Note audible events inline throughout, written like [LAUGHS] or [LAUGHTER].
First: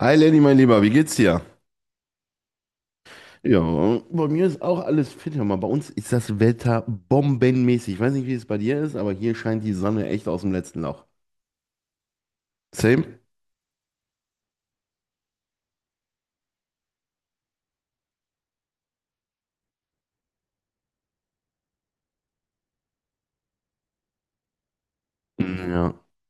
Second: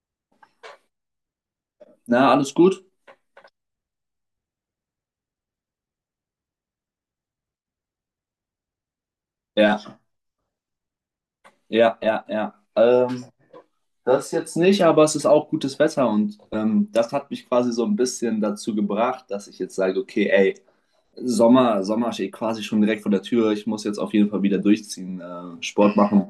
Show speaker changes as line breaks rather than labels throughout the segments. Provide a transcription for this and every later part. Hi Lenny, mein Lieber, wie geht's dir?
Na, alles gut?
Ja, bei mir ist auch alles fit. Hör mal, bei uns ist das Wetter bombenmäßig. Ich weiß nicht, wie es bei dir ist, aber hier scheint die
Ja,
Sonne echt aus dem letzten Loch.
ja, ja, ja.
Same?
Das jetzt nicht, aber es ist auch gutes Wetter und das hat mich quasi so ein bisschen dazu gebracht, dass ich jetzt sage, okay, ey, Sommer, Sommer steht quasi schon direkt vor der Tür. Ich muss jetzt auf jeden Fall wieder durchziehen,
Ja,
Sport machen.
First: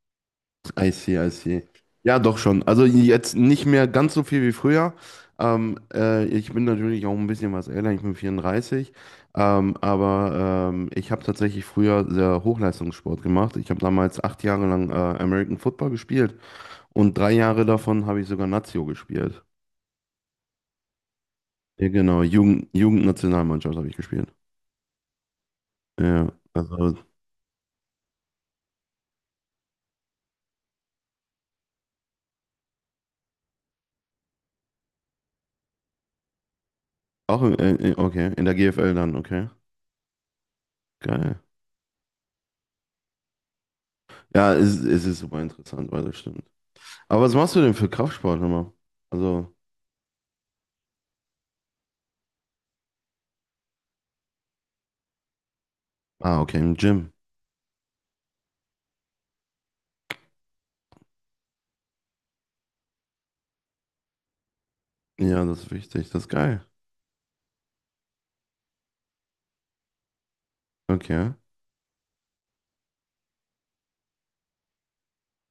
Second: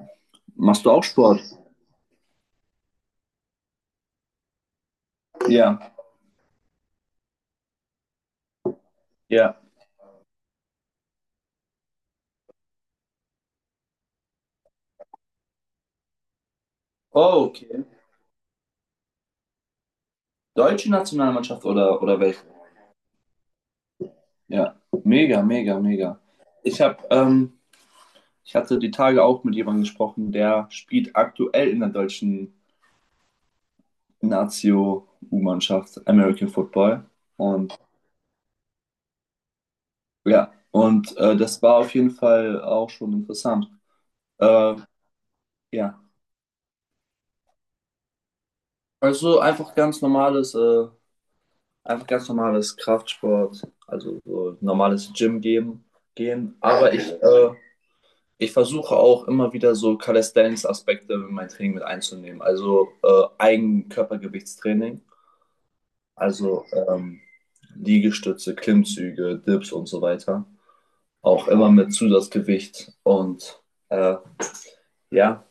Machst
I
du auch
see, I
Sport?
see. Ja, doch schon. Also jetzt nicht mehr ganz so viel wie früher.
Ja,
Ich bin natürlich auch ein bisschen was älter, ich bin 34.
ja.
Aber ich habe tatsächlich früher sehr Hochleistungssport gemacht. Ich habe damals 8 Jahre lang American Football gespielt und drei
Oh,
Jahre
okay.
davon habe ich sogar Nazio gespielt.
Deutsche Nationalmannschaft
Ja,
oder,
genau,
welche?
Jugendnationalmannschaft habe ich gespielt.
Ja, mega, mega, mega.
Ja,
Ich habe,
also
ähm, ich hatte die Tage auch mit jemandem gesprochen, der spielt aktuell in der deutschen Nazio U-Mannschaft, American Football.
auch in,
Und
okay, in der GFL dann, okay.
ja,
Geil.
das war auf jeden Fall auch schon interessant.
Ja,
Äh,
es ist super interessant,
ja,
weil das stimmt. Aber was machst du denn für Kraftsport immer?
also
Also,
einfach ganz normales Kraftsport, also so normales Gym gehen,
ah,
gehen.
okay, im
Aber ich,
Gym.
äh, ich versuche auch immer wieder so Calisthenics-Aspekte in mein Training mit einzunehmen. Also Eigenkörpergewichtstraining,
Ja, das ist wichtig, das ist geil.
also Liegestütze, Klimmzüge, Dips und so weiter,
Okay,
auch immer mit Zusatzgewicht und äh, ja,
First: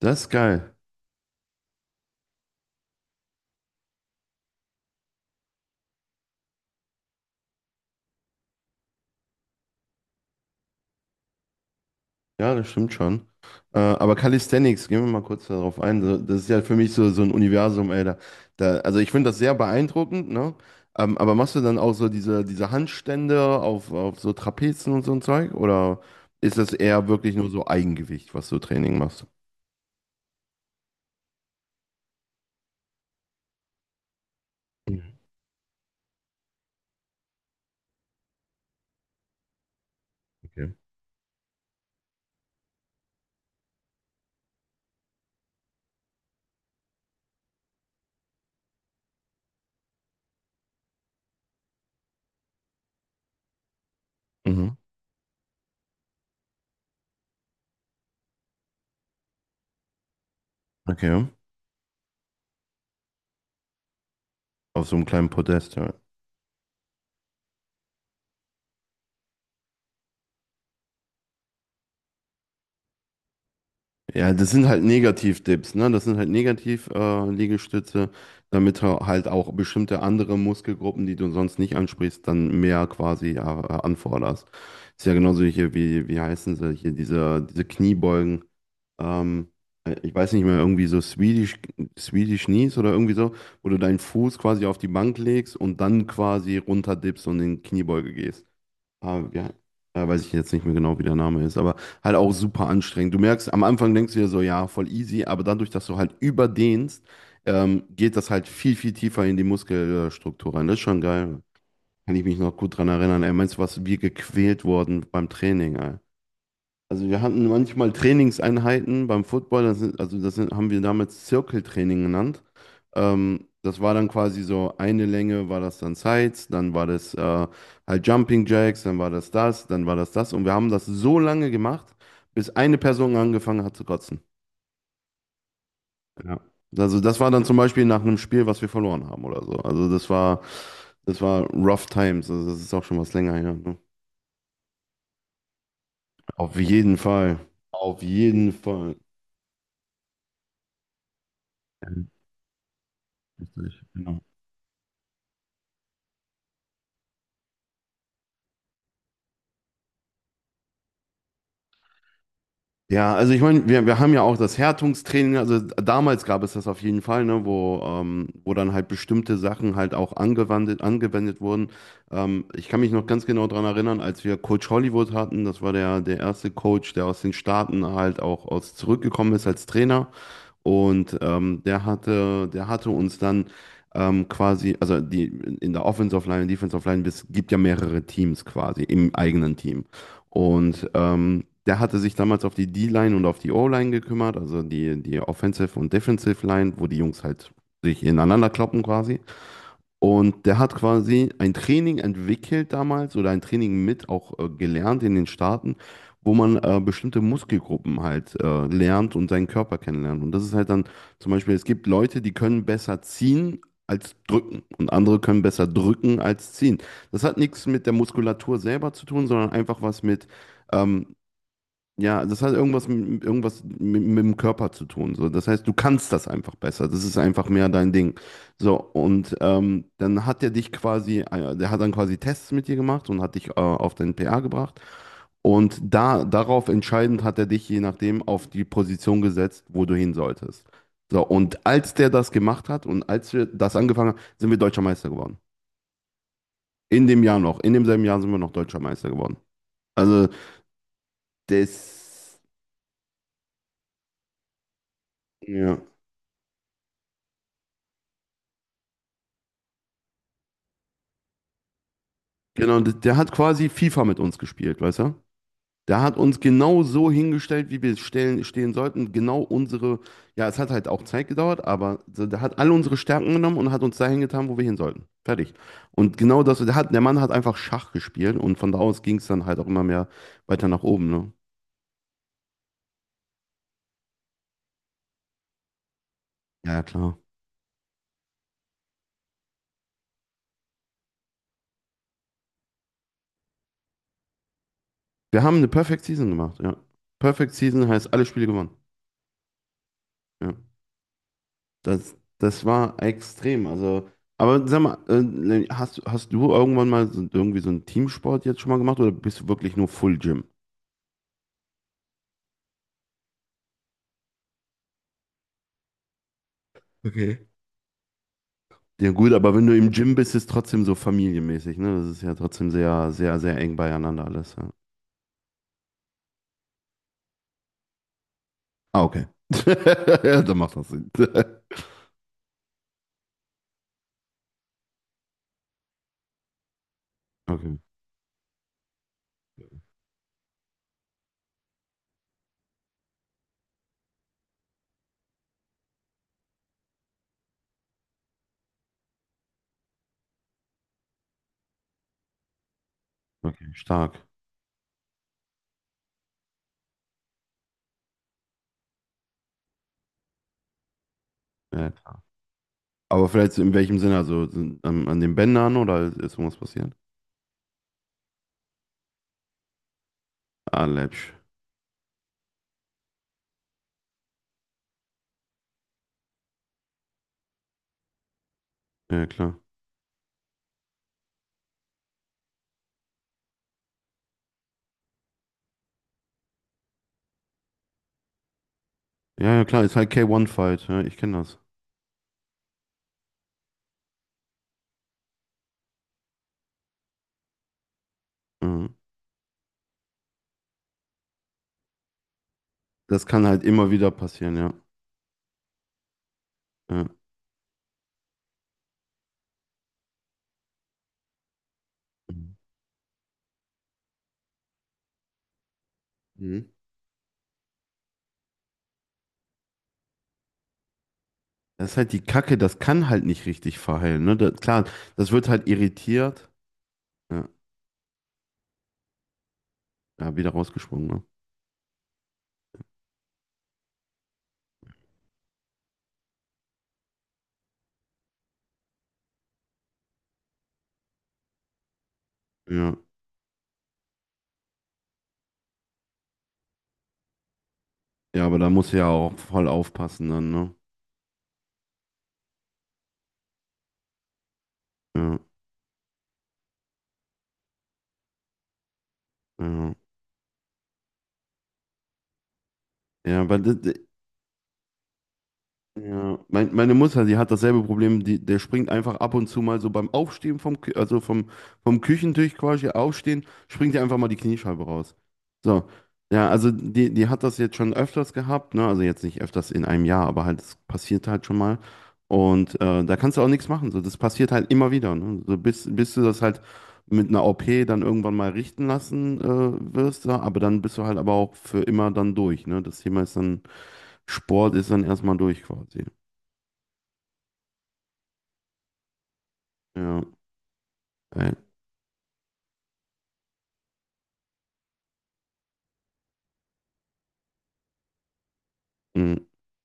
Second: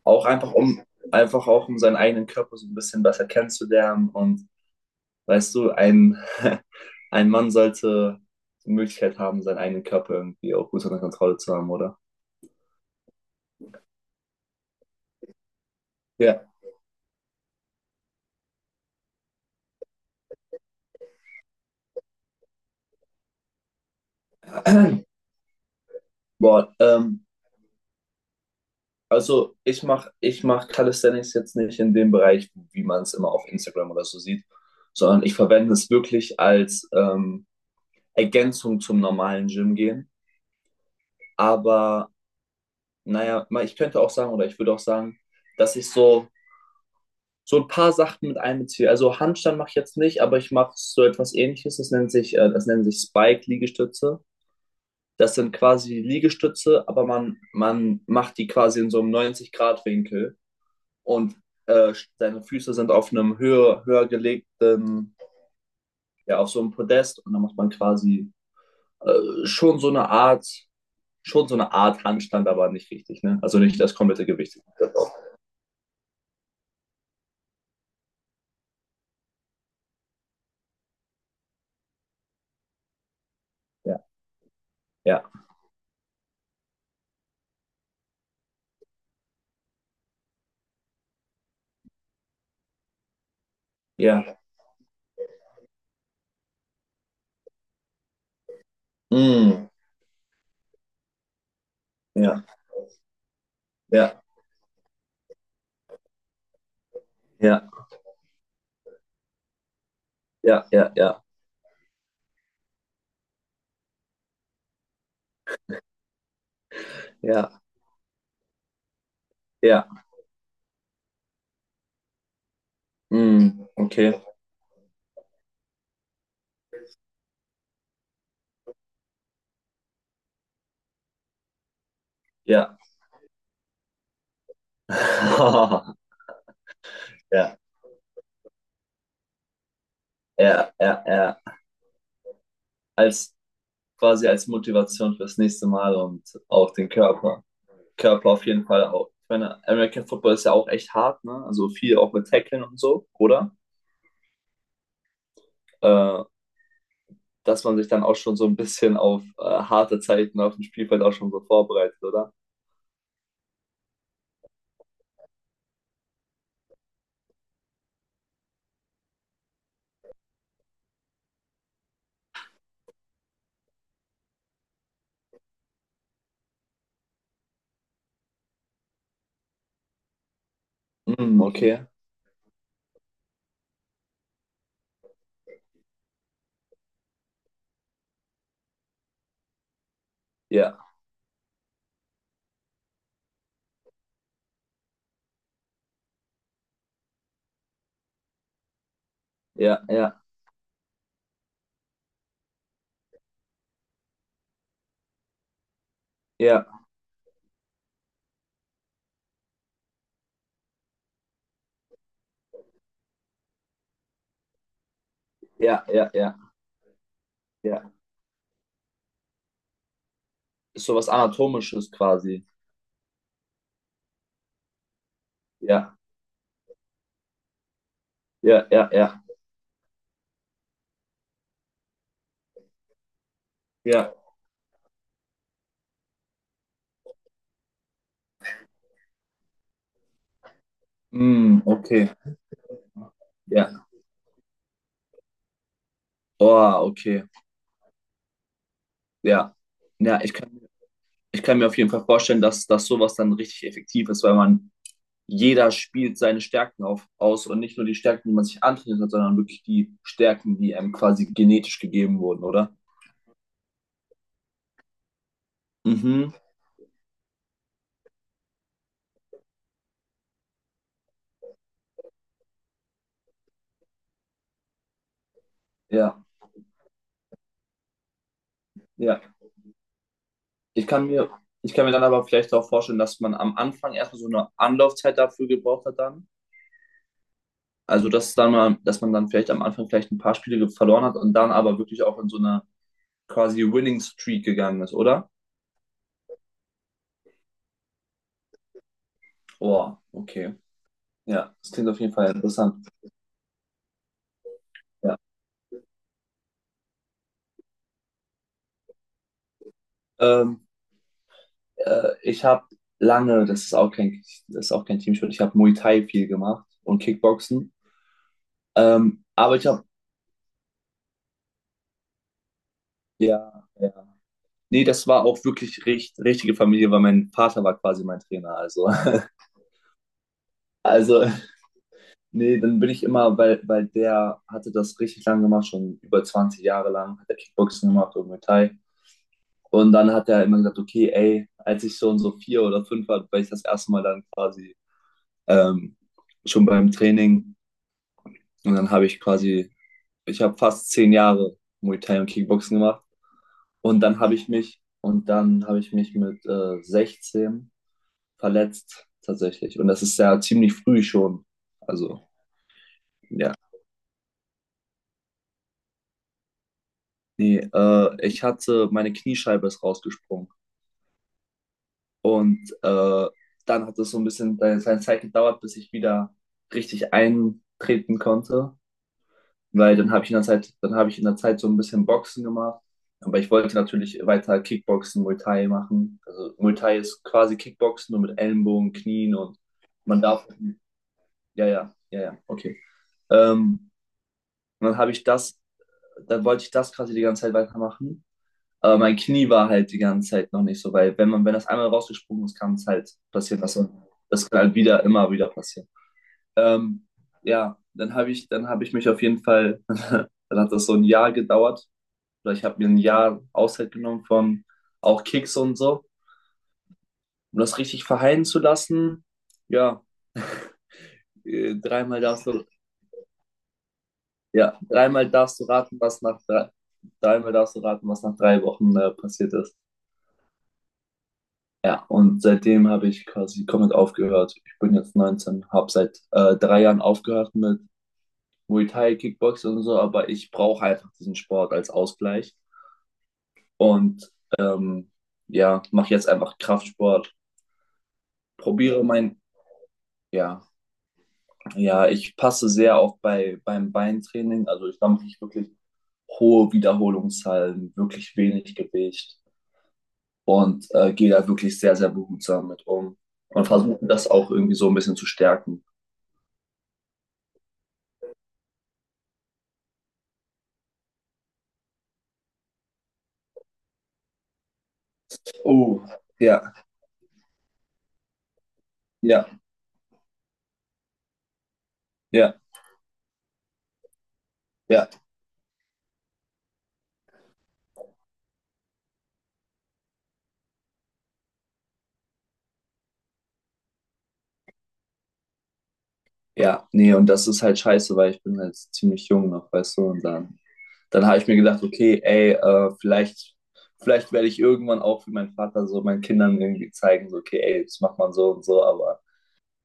das
auch
ist
einfach
geil.
um einfach auch um seinen eigenen Körper so ein bisschen besser kennenzulernen. Und weißt du, ein, [LAUGHS] ein Mann sollte die Möglichkeit haben, seinen eigenen Körper irgendwie auch gut unter Kontrolle zu haben, oder?
Ja, das stimmt schon. Aber Calisthenics, gehen wir mal kurz darauf ein. So, das
Ja.
ist ja für mich so, so ein Universum, ey. Also ich finde das sehr beeindruckend, ne? Aber machst du dann auch so diese Handstände auf so Trapezen und so
[CLEARS THROAT]
ein Zeug? Oder ist das
Boah,
eher wirklich nur so Eigengewicht, was du Training machst?
also ich mach Calisthenics jetzt nicht in dem Bereich, wie man es immer auf Instagram oder so sieht,
Mhm.
sondern ich verwende es wirklich als Ergänzung zum normalen Gym gehen.
Okay.
Aber naja, ich könnte auch sagen, oder ich würde auch sagen, dass ich so ein paar Sachen mit einbeziehe. Also Handstand mache ich jetzt nicht, aber ich mache so etwas Ähnliches. Das nennt sich Spike-Liegestütze.
Mhm.
Das sind quasi Liegestütze, aber man macht die quasi in so einem 90-Grad-Winkel
Okay.
und äh, seine Füße sind auf einem höher
Auf so einem
gelegten,
kleinen Podest, ja.
ja, auf so einem Podest, und dann macht man quasi äh, schon so eine Art, schon so eine Art Handstand, aber nicht richtig, ne? Also nicht das komplette
Ja, das
Gewicht.
sind halt Negativ-Dips, ne? Das sind halt Negativ-Liegestütze, damit du halt auch bestimmte andere Muskelgruppen, die du sonst nicht ansprichst, dann mehr quasi ja,
Ja,
anforderst. Ist ja
ja,
genauso hier, wie, wie heißen sie hier, diese Kniebeugen. Ähm, Ich weiß nicht mehr, irgendwie so Swedish Knees oder irgendwie so, wo du deinen Fuß
ja.
quasi auf die Bank legst und dann quasi runterdippst und in Kniebeuge gehst. Ah, ja,
Mm,
weiß ich jetzt nicht mehr genau, wie der Name ist, aber halt auch
ja,
super anstrengend. Du merkst, am Anfang denkst du
ja,
dir so, ja, voll easy, aber dadurch, dass du halt überdehnst,
ja,
geht das halt viel, viel tiefer in die Muskelstruktur
ja,
rein. Das ist
ja,
schon
ja,
geil. Kann ich mich noch gut dran erinnern. Ey, meinst du, was wir gequält wurden beim Training, ey? Also wir
ja,
hatten
ja,
manchmal Trainingseinheiten beim Football,
ja.
das sind, haben wir damals Zirkeltraining genannt.
Mm,
Das war dann
okay,
quasi so eine Länge, war das dann Sides, dann war das halt Jumping Jacks, dann war das das, dann war das das. Und wir haben das so lange gemacht, bis eine
ja.
Person angefangen hat zu kotzen.
[LAUGHS]
Ja. Also das war dann zum
Ja,
Beispiel nach einem Spiel, was wir verloren haben oder so. Also
ja, ja,
das
ja.
war Rough Times. Also das ist auch schon was länger
Als
her. Ne?
als Motivation fürs nächste Mal und
Auf
auch den
jeden Fall.
Körper.
Auf
Körper auf
jeden
jeden Fall
Fall.
auch. Ich meine, American Football ist ja auch echt hart, ne? Also
Ja,
viel auch mit Tacklen und so, oder?
richtig, genau.
Äh, dass man sich dann auch schon so ein bisschen auf harte Zeiten auf dem Spielfeld auch schon so vorbereitet, oder?
Ja, also ich meine, wir haben ja auch das Härtungstraining, also damals gab es das auf jeden Fall, ne, wo, wo dann halt bestimmte Sachen halt auch angewendet wurden. Ich kann mich noch ganz genau daran erinnern, als wir Coach Hollywood hatten, das war der erste Coach, der aus den Staaten halt auch aus zurückgekommen ist als Trainer. Und
Mm, okay.
der hatte uns dann die in der Offensive Line, Defensive Line, es gibt ja mehrere Teams quasi im eigenen Team.
Ja,
Und der hatte sich damals auf die D-Line und auf die O-Line gekümmert, also die Offensive und Defensive Line, wo die Jungs halt sich ineinander kloppen quasi.
ja, ja,
Und der hat quasi ein Training entwickelt damals oder ein Training mit auch gelernt in den Staaten, wo man
ja,
bestimmte Muskelgruppen halt lernt und seinen Körper kennenlernt. Und das ist halt dann zum Beispiel, es gibt Leute, die können besser ziehen als drücken und andere können besser
ja, ja,
drücken
ja,
als ziehen. Das hat nichts mit der
ja.
Muskulatur selber zu tun, sondern einfach was mit
Ist
ähm,
sowas Anatomisches
ja, das
quasi.
hat irgendwas, mit irgendwas mit dem Körper zu tun. So. Das heißt, du
Ja,
kannst das einfach besser. Das ist einfach mehr dein Ding.
ja,
So,
ja, ja.
und dann hat er dich quasi, der hat dann quasi Tests mit dir gemacht und hat dich auf deinen
Ja.
PA gebracht. Und da, darauf entscheidend hat er dich je nachdem auf die Position gesetzt, wo du hin solltest. So,
Mm,
und als der
okay.
das gemacht hat und als wir das
Ja.
angefangen haben, sind wir Deutscher Meister geworden.
Oh,
In dem
okay.
Jahr noch. In demselben Jahr sind wir noch Deutscher Meister geworden.
Ja. Ja,
Also,
ich kann mir auf jeden Fall
das.
vorstellen, dass, dass sowas dann richtig effektiv ist, weil man jeder
Ja.
spielt seine Stärken aus, und nicht nur die Stärken, die man sich antrainiert hat, sondern wirklich die Stärken, die einem quasi genetisch gegeben wurden, oder?
Genau, und der hat quasi FIFA mit uns gespielt, weißt du? Der hat
Mhm.
uns genau so hingestellt, wie wir stehen sollten. Genau unsere, ja, es hat halt auch Zeit gedauert, aber so, der hat alle unsere Stärken genommen und hat uns dahin getan, wo wir hin sollten. Fertig.
Ja,
Und genau das, der Mann hat einfach Schach gespielt und von da aus ging
ja.
es dann halt auch immer mehr weiter nach
Ich kann
oben,
mir,
ne?
ich kann mir dann aber vielleicht auch vorstellen, dass man am Anfang erstmal so eine Anlaufzeit dafür gebraucht hat dann.
Ja, ja, klar.
Also, dass dann mal, dass man dann vielleicht am Anfang vielleicht ein paar Spiele verloren hat und dann aber wirklich auch in so eine quasi Winning Streak gegangen ist, oder?
Wir haben eine Perfect Season gemacht, ja. Perfect Season heißt alle Spiele gewonnen.
Boah, okay.
Ja.
Ja, das klingt auf jeden Fall
Das
interessant.
war extrem. Also, aber sag mal,
Ja.
ne, hast du irgendwann mal so, irgendwie so einen Teamsport jetzt schon mal gemacht oder bist du wirklich nur Full Gym?
Ähm, äh, ich habe lange, das ist auch kein, das ist auch kein Teamsport, ich habe Muay Thai viel gemacht und
Okay.
Kickboxen.
Ja
Ähm,
gut, aber
aber
wenn
ich
du
habe,
im Gym bist, ist es trotzdem so familienmäßig, ne? Das ist ja trotzdem sehr, sehr, sehr
ja,
eng
ja.
beieinander alles. Ja.
Nee, das war auch wirklich richtige Familie, weil mein Vater war quasi mein Trainer. Also,
Ah, okay.
[LAUGHS]
[LAUGHS] Ja, dann macht das Sinn.
also
[LAUGHS]
nee, dann bin ich immer, weil der hatte das richtig lang gemacht, schon über 20 Jahre lang, hat er
Okay,
Kickboxen gemacht und Muay Thai. Und dann hat er immer gesagt, okay, ey, als ich so und so vier oder fünf war, war ich das erste Mal dann quasi ähm, schon beim Training. Und dann habe ich quasi, ich habe fast 10 Jahre Muay Thai und Kickboxen gemacht.
okay,
Und dann
stark.
habe ich mich, und dann habe ich mich mit 16 verletzt tatsächlich. Und das ist ja ziemlich früh schon.
Ja.
Also,
Aber vielleicht
ja.
so in welchem Sinne? Also sind, an den Bändern oder ist irgendwas passiert?
Nee, meine Kniescheibe ist rausgesprungen.
Ah, läppsch.
Und dann hat es so ein bisschen seine Zeit gedauert, bis ich wieder richtig eintreten konnte.
Ja, klar.
Weil dann habe ich in der Zeit, dann habe ich in der Zeit so ein bisschen Boxen gemacht. Aber ich wollte natürlich weiter Kickboxen, Muay Thai machen. Also Muay Thai ist quasi Kickboxen, nur mit Ellenbogen, Knien
Ja,
und
ja, klar, ist halt
man darf.
K1-Fight. Ja, ich kenne das.
Ja, ja, ja, ja, okay. Ähm, und dann habe ich das, dann wollte ich das quasi die ganze Zeit weitermachen.
Ja.
Aber mein Knie war halt die ganze Zeit noch nicht so, weil wenn man, wenn das einmal rausgesprungen ist, kann es halt
Das kann
passieren.
halt immer
Also
wieder
das
passieren,
kann
ja.
halt wieder, immer wieder passieren.
Ja.
Ähm, ja, dann habe ich mich auf jeden Fall, [LAUGHS] dann hat das so ein Jahr gedauert. Oder ich habe mir ein Jahr Auszeit genommen von auch Kicks und so,
Mhm.
um das richtig verheilen zu lassen. Ja, äh,
Das ist halt
dreimal
die
darfst
Kacke,
du,
das kann halt nicht richtig verheilen, ne? Da-
ja,
klar,
dreimal
das wird
darfst du
halt
raten, was nach
irritiert.
drei,
Ja,
dreimal darfst du raten, was nach 3 Wochen passiert ist.
ja wieder rausgesprungen, ne?
Ja, und seitdem habe ich quasi komplett aufgehört. Ich bin jetzt 19, habe seit 3 Jahren aufgehört mit Muay Thai, Kickboxen und so, aber ich brauche einfach diesen Sport als Ausgleich
Ja.
und ähm, ja, mache jetzt einfach Kraftsport,
Ja, aber da muss
probiere
ja auch
mein,
voll aufpassen dann,
ja,
ne?
ja, ich passe sehr auf beim Beintraining, also da mache
Ja,
ich wirklich hohe Wiederholungszahlen, wirklich wenig Gewicht
ja.
und gehe da wirklich sehr, sehr behutsam mit um
Ja, weil
und
das,
versuche das auch irgendwie so ein bisschen zu stärken.
ja, meine Mutter, die hat dasselbe Problem, die, der springt einfach ab und zu mal so beim Aufstehen vom, Kü- also vom, vom Küchentisch quasi aufstehen, springt ihr einfach mal die Kniescheibe raus. So,
Oh,
ja, also
ja,
die hat das jetzt schon öfters gehabt, ne? Also jetzt nicht
ja,
öfters in einem Jahr, aber halt, es passiert halt schon mal.
ja,
Und da kannst du auch nichts machen. So, das passiert halt immer
ja,
wieder, ne? So, bis du das halt mit einer OP dann irgendwann mal richten lassen wirst, ja, aber dann bist du halt aber auch für immer dann durch, ne? Das Thema ist dann. Sport ist dann erstmal durch quasi.
ja. Nee, und das ist halt scheiße, weil ich bin halt ziemlich jung noch, weißt du,
Ja,
und dann habe ich
ey,
mir gedacht, okay, ey, vielleicht werde ich irgendwann auch wie mein Vater so meinen Kindern irgendwie zeigen, so, okay, ey, das macht man so und so, aber
mhm.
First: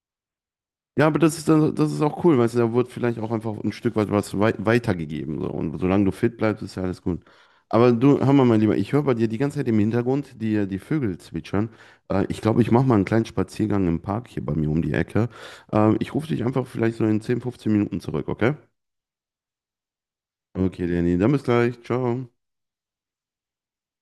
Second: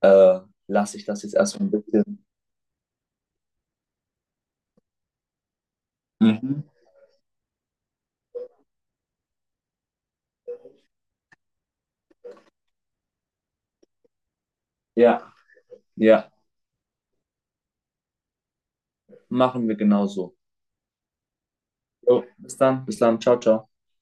äh, lasse ich
Ja, aber
das jetzt
das ist
erstmal ein
dann, das ist auch
bisschen.
cool, weißt du, da wird vielleicht auch einfach ein Stück weit was weitergegeben. So. Und solange du fit bleibst,
Mhm.
ist ja alles gut. Aber du, hör mal, mein Lieber, ich höre bei dir die ganze Zeit im Hintergrund die Vögel zwitschern. Ich glaube, ich mache mal einen kleinen Spaziergang im Park hier bei mir um die Ecke.
Ja,
Ich rufe
ja,
dich einfach vielleicht so in 10, 15 Minuten zurück, okay?
machen wir genauso.
Okay, Danny, dann bis gleich.
Jo,
Ciao.
bis dann, ciao, ciao.